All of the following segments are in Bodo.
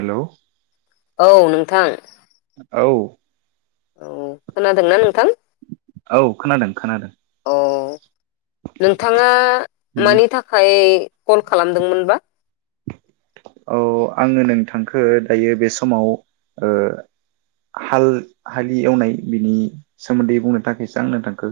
हेल' औ नोंथां औ औ खोनादोंना नोंथां? औ खोनादों खोनादों औ। नोंथाङा मानि थाखाय कल खालामदोंमोनबा? औ आङो नोंथांखौ दायो बे समाव ओ हाल हालि एवनाय बिनि सोमोन्दै बुंनो थाखायसो ओ आं नोंथांखौ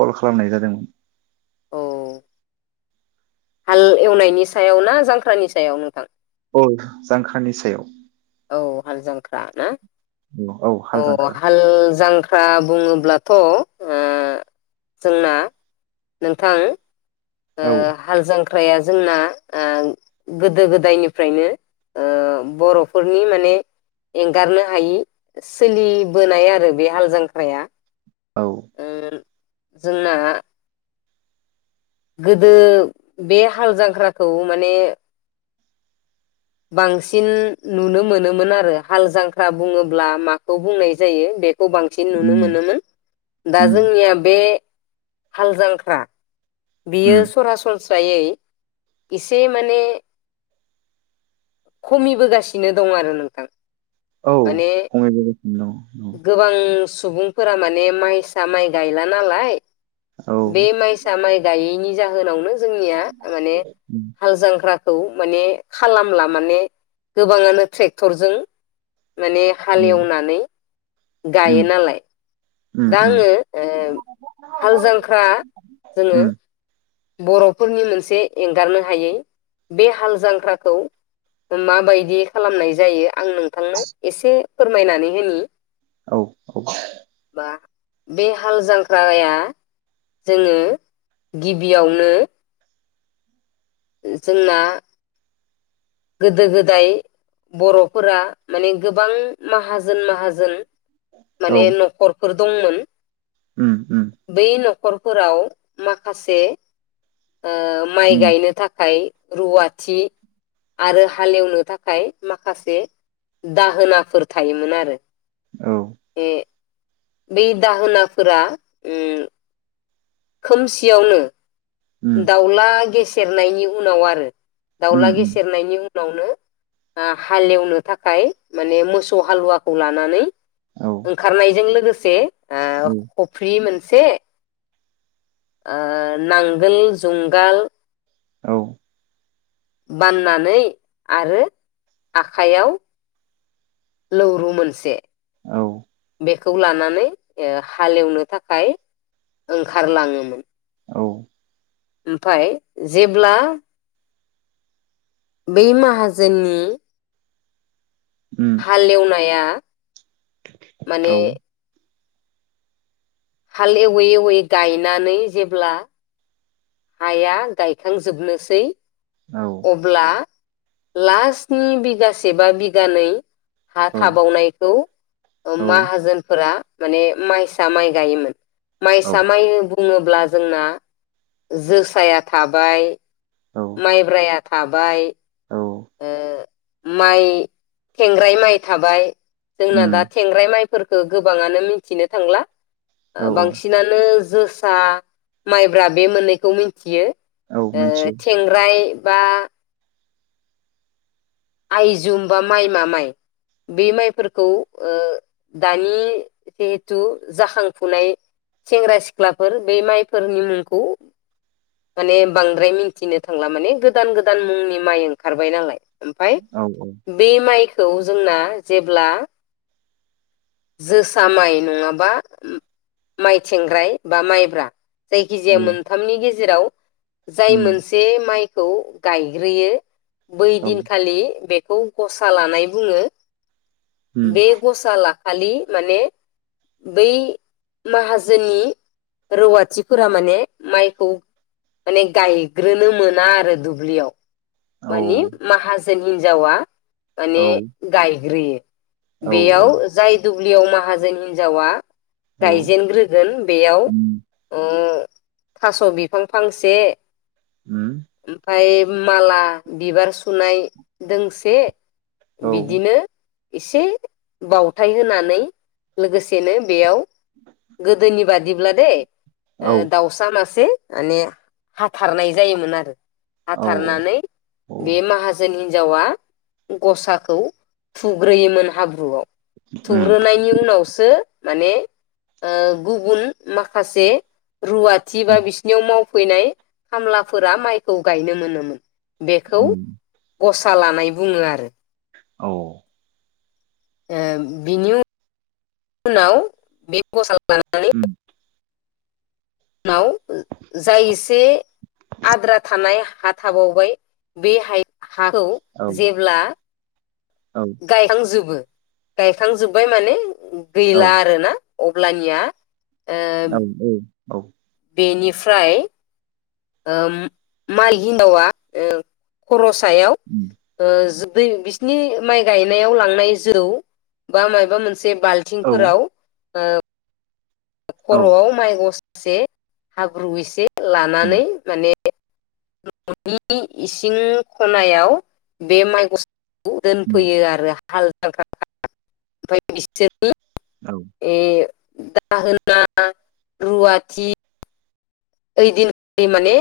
कल खालामनाय जादोंमोन। औ हाल एवनायनि सायाव ना जांख्रानि सायाव नोंथां? औ जांख्रानि सायाव। औ हाल जांख्रा ना? औ हाल अ जांख्रा हाल जांख्रा बुङोब्ला थ' ओ जोंना नोंथां औ हाल जांख्राया जोंना गोदो गोदायनिफ्रायनो बर'फोरनि माने एंगारनो हायि सोलिबोनाय आरो बे हाल जांख्राया औ ओ जोंना गोदो बे हाल जांख्राखौ माने बांसिन नुनो मोनोमोन आरो हाल जांख्रा बुङोब्ला माखौ बुंनाय जायो बे खौ बांसिन नुनो उम मोनोमोन दा उम जोंनिया बे हाल जांख्रा उम बियो सरासरनस्रा सनस्रायै एसे माने खमिबोगासिनो दं आरो नोंथां औ माने खमायबोगासिनो दङ गोबां सुबुं फोर माने माइसा माइ गायला नालाय औ औ बे मायसा माय दायैनि जाहोनावनो जोंनिया माने उम हाल जांख्रा खौ माने खालामला माने गोबाङानो ट्रेक्टरजों माने उम हालेवनानै गायो नालाय। उम दा उम आङो ओ हाल जांख्रा जोङो उम बर'फोरनि मोनसे एंगारनो हायै बे हाल जांख्राखौ माबायदि खालामनाय जायो आं नोंथांनो एसे फोरमायनानै होनि औ औ बा बे हाल जांख्राया जोङो गिबियावनो जोंना गोदो गोदाय बर'फोरा माने गोबां माहाजोन माहाजोन औ माने न'खर फोर दंमोन। उम उम बै न'खरफोराव माखासे ओ माइ उम गायनो थाखा थाखाय रुवाथि आरो हालेवनो थाखाय माखासे दाहोनाफोर थायोमोन आरो। औ ए बेै दाहोनाफोरा उम खोमसियावनो उम दाउला गेस सेरनायनि उनाव आरो उम दाउला उम गेसेेरनायनि उ उनावनो हालेवनो थाखाय माने मोसौ हालुवाखौ लानानै औ ओंखारनायजों लोगोसे से आ औ खफ्रि मोन नसे ओ नां आगोल जुंगाल औ। बाननानै आरो आखाइयाव लौरु मोनसे। औ। बेखौ लानानै हालेवनो थाखाय ओंखारलाङोमोन। औ। ओमफाय जेब्ला बै माहाजोननि उम हालेवनाया [unintelligible] औ माने हाल एवै एवै गायनानै जेब्ला हाया गायखांजोबनोसै औ अब्ला लास्टनि बिगासे बा बिगानै हा औ थाबावनायखौ औ माहाजोनफोरा माने माइसा माइ गायोमोन। माइ औ सा माय बु बुङोब्ला जोंना जोसाया थाबाय औ माइब्राया थाबाय। औ ओ। माइ थेंग्राय माइ थाबाय जोंना दा उम थेंग्राय माइ फोरखो गोबाङानो मिथिनो थांला। औ बांसिनानो जोसा माइब्रा बे मोननैखौ मिथियो। औ ओ मिथियो थेंग्राय बा आइजुम बा माइ मा माइ बे माइफोरखौ ओ दानि जिहेथु जाखांफुनाय सेंग्रा सिख्लाफोर बै माइफोरनि मुंखौ माने बांद्राय मिथिनो थांला माने गोदान गोदान मुंनि माइ ओंखारबाय नालाय। ओमफाय औ औ बे माइख खौ जोंना जेब्ला जोसा माइ नङाबा माइ थेंग्राय बा माइब्रा औ जायखिजाया मोनथामनि गेजे जेराव जाय उम मोनसे माइ खौ गायग्रोयो औ बैदिन खालि बे खौ गसा लानाय बुङो। उम बे ग'सा ला खालि माने बै माहाजोननि रौवाथिफोरा माने माइखौ माने गायग्रोनो मोना आरो दुब्लियाव। औ माने माहा जोन हिनजावा माने गायग्रोयो। औ बेयाव जाय दु ब्लियाव माहाजोन हिन्जावा औ गायजेनग्रोगोन बेयाव उम ओ थास' बि फां फांसे उम ओमफाय माला बिबार सुनाय दोंसे औ बिदिनो इसे बावथाय होनानै लोगोसेनो बेयाव गोदोनि बादिब्ला दै ओ औ दाउसा मासे माने हाथारनाय जायोमोन आरो औ हाथारनानै बे माहाजोन हिन जावा गसाखौ थुग्रोयोमोन हाब्रुआव उम थुग्रोनायनि उनावसो माने ओ गुबुन माखासे रुवाथि बा बिस याव मावफैनाय खामलाफोरा माइखौ गायनो मोनोमोन। बेखौ उम गसा लानाय बुङो आरो औ ओ बिनि [inaudible] उनाव बे गसा उम माव जाय एसे आद्रा थानाय हा थाबावबाय बे हाय हाखौ औ जेब्ला गायखांजोबो गायखांजोबबाय माने औ बैला आरो ना। अब्लानिया ओ औ औ। औ। बेनिफ्राय ओम माइ हिनदावा खरस थायाव ओ दै बिसिनि माइ गायनायाव लांनाय जौ बा मा मोन से औ बालथिंफोराव ओ औ खर'आव माइ गस से हाब्रु एसे उम लानानै माने [inaudible] न'नि इसिं खनायाव बे माइ गस खौ उम दोनफैयो आरो। हाल जाग्राफ्रा ओमफ्राय बिसोर [unintelligible] औ ए दाहोना रुवाथि ओइ दिन माने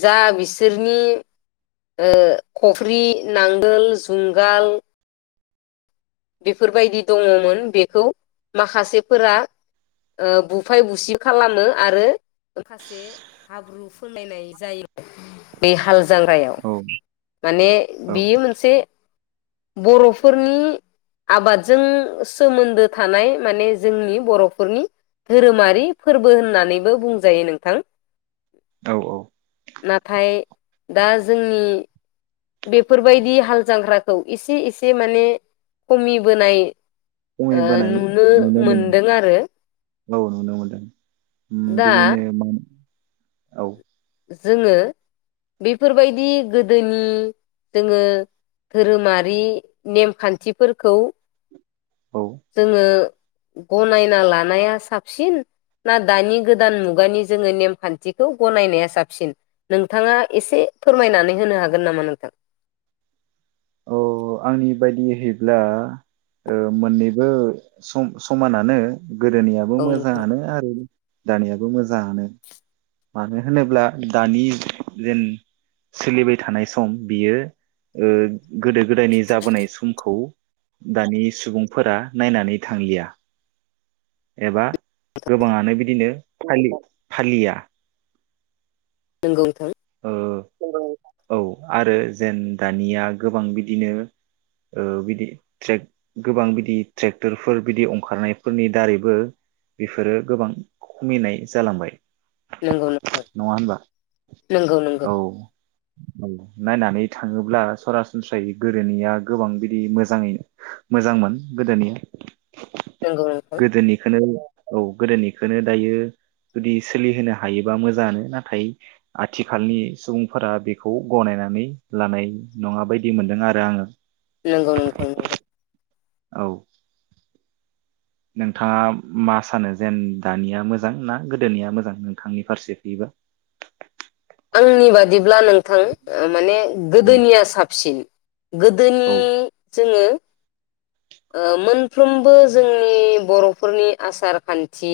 जा बिसोरनि ओ खफ्रि, नांगोल, जुंगाल बेफोरबायदि दङमोन बेखौ माखासेफोरा बुफाय बुसि खालामो आरो माखासे हाब्रु फोनलायनाय जायो बे हाल जांख्रायाव माने औ बेयो मोनसे बर'फो फोरनि आबादजों सोमोन्दो थानाय माने जोंनि बर'फोरनि धोरोमारि फोरबो होननानैबो बुंजायो नोंथां। औ औ नाथाय दा जोंनि बेफोरबायदि हाल जांख्राखौ एसे एसे माने खमिबोनाय ओ खमैबोनाय नुनो मोनो मोनदों आरो। औ नुनो मोनदों। ओम दा बिदिनो मा औ जोङो बेफोरबायदि गोदोनि जोङो धोरोमारि नेमखान्थिफोरखौ औ जोङो गनायना लानाया साबसिन ना दानि गोदान मुगानि जोङो नेमखान्थिखौ गनायनाया साबसिन नोंथाङा एसे फोरमायनानै होनो हागोन नामा नोंथां? अ आंनि ओ बायदियै होयोब्ला ओ मोननैबो सम समानानो गोदोनियाबो औ नोंथां मोजाङानो आरो दानियिबो मोजाङानो। मानो होनोब्ला दानि जेन सोलिबाय थानाय सम बियो ओ गोदो-गोदायनि जाबोनाय समखौ दानि सुबुंफोरा नायनानै थांलिया एबा गोबाङानो बिदिनो फालि फालिया। नोंगौ नोंथां ओ औ आरो जेन दानिया गोबां बिदिनो ओ बिदिे ट्रेक गोबां बिदि ट्रेक्टरफोर बिदि ओंखारनायफोरनि दारैबो बेफोरो गोबां खमिनाय जालांबाय। नङा होनबा नोंगौ नोंगौ औ औ नायनानै थाङोब्ला सरासनस्रायै गोदोनिया गोबां बिदि मोजाङै मोजांमोन गोदोनिया नंगौ नोंथां गोदोनिखोनो औ गोदोनिखोनो दायो जुदि सोलिहोनो हायोबा मोजां आनो नाथाय आथिखालनि सुबुंफोरा बेखौ गनायनानै लानाय नङा बायदि मोनदों आरो आङो नोंगौ नोंथां नोंगौ औ नोंथाङा मा सानो जेन दानिया मोजां ना गोदोनिया मोजां नोंथांनि फारसे फैयोबा आंनि बादिब्ला नोंथां माने गोदोनिया साबसिन गोदोनि औ जोङो ओ मोनफ्रोमबो जोंनि बर'फोरनि आसार खान्थि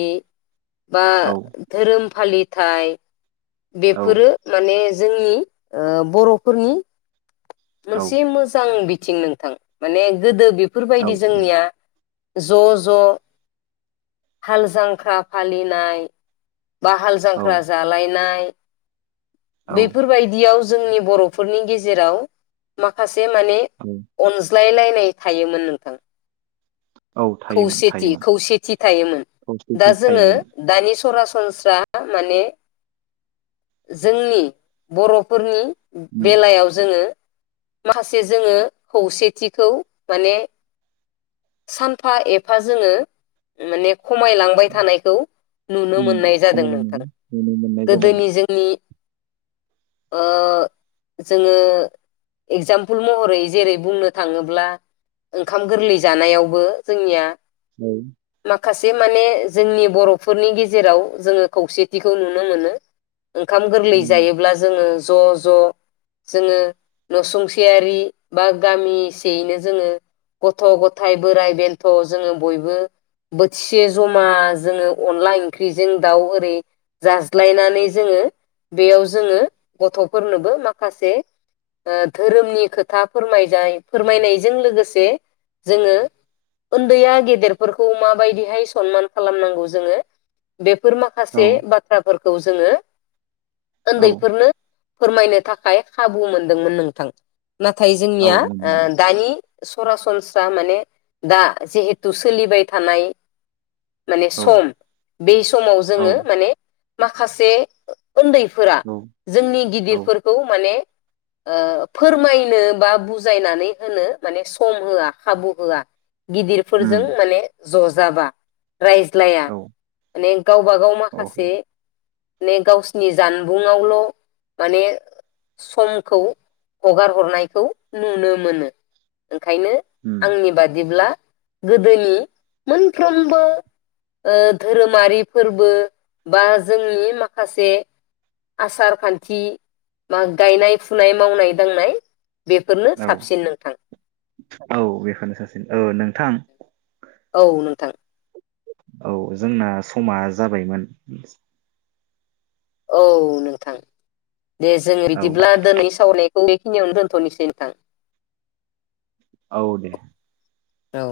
बा औ धोरोम फालि थाय औ बेफोरो माने जोंनि ओ बर'फोरनि औ मोनसे मोजां बि बिथिं नोंथां माने गोदो बेफोरबायदि जोंनिया ज' ज' हाल जांख्रा फालिनाय बा हाल औ जांख्रा जालाय नाय औ बेफोरबायदियाव जोंनि बर'फोरनि गेजेराव माखासे औ मानेया सुस्लाय लायनाय थायोमोन नोंथां औ थायोमोन खौसेथि थायोमोन खौसेथि थायोमोन खौसेथि दा जोङो थायोमोन दानि सरासनस्रा संस्रा माने जोंनि बर'फोरनि बेलायाव जोङो माखासे जोङो खौसेथिखौ माने सानफा एफा जोङो माने खमायलांबाय थानायखौ नुनो मोननाय जादों खमायलायनायखौ नोंथां। नुनो मोननाय जादों गोदोनि जोंनि ओ जोङो एगजामपोल महरै जेरै बुंनो थाङोब्ला ओंखाम गोरलै जानायावबो जोंनिया औ। माखासे माने जोंनि बर'फोरनि गेजेराव जोङो खौसेथिखौ नुनो मोनो। ओंखाम गोरलै उम जायोब्ला जोङो ज' ज' जोङो न'सुंसेयारि बा गामिसेयैनो जोङो गथ' गथाय बोराइ बेन्थ' जोङो बयबो बोथिसे जमा जोङो अनला ओंख्रिजों दाउ ओरै जाज्लायनानै नानै जोङो बेयाव जोङो गथ'फोरनोबो माखासे ओ धोरोमनि खोथा फोरमाय जाय फोरमायनायजों लोगोसे जोङो। उन्दैया गेदेरफोरखौ माबायदि। [unintelligible] सनमान खालामानांगौ जोङो बेफ फोर औ माखासे बाथ्राफोरखौ जो औ ओन्दैफोरनो। फोरमायनो थाखाय खाबु मोनदोंमोन नोंथां। नाथाय औ जोंनिया मोन ओह दानि। सरासनस्रा माने दा जिहेथु सोलिबाय थानाय। माने औ सम बे समाव जोङो औ माने। खासे। ओन्दैफोरा औ जोंनि औ गिदिरफोरखौ माने ओ फोरमायनो बा बुजायनानै होनो माने सम होआ खाबु होआ। गिदिरफोरजों उम माने ज' जाबा। रायज्लाया औ माने गावबा गाव औ माखासे माने गावसिनि जानबुंआवल' माने समखौ हगार हरनायखौ नुनो मोनो। खायनो उम आंनि बादिब्ला गोदोनि मोनफ्रोमबो ओ धोरोमारि फोरबो बा जा जोंनि माखासे आसार खान्थि मा गायनाय फुनाय मावनाय दांनाय बेफोरनो औ साबसिन नोंथां औ बेफोरनो साबसिन ओ नोंथां औ नोंथां औ जोंना समा जाबायमोन औ नोंथां दे जों औ इदिब्ला दोनै सावले [unintelligible] बेखिनियावनो दोनथ'निसै नोंथां औ दे। औ।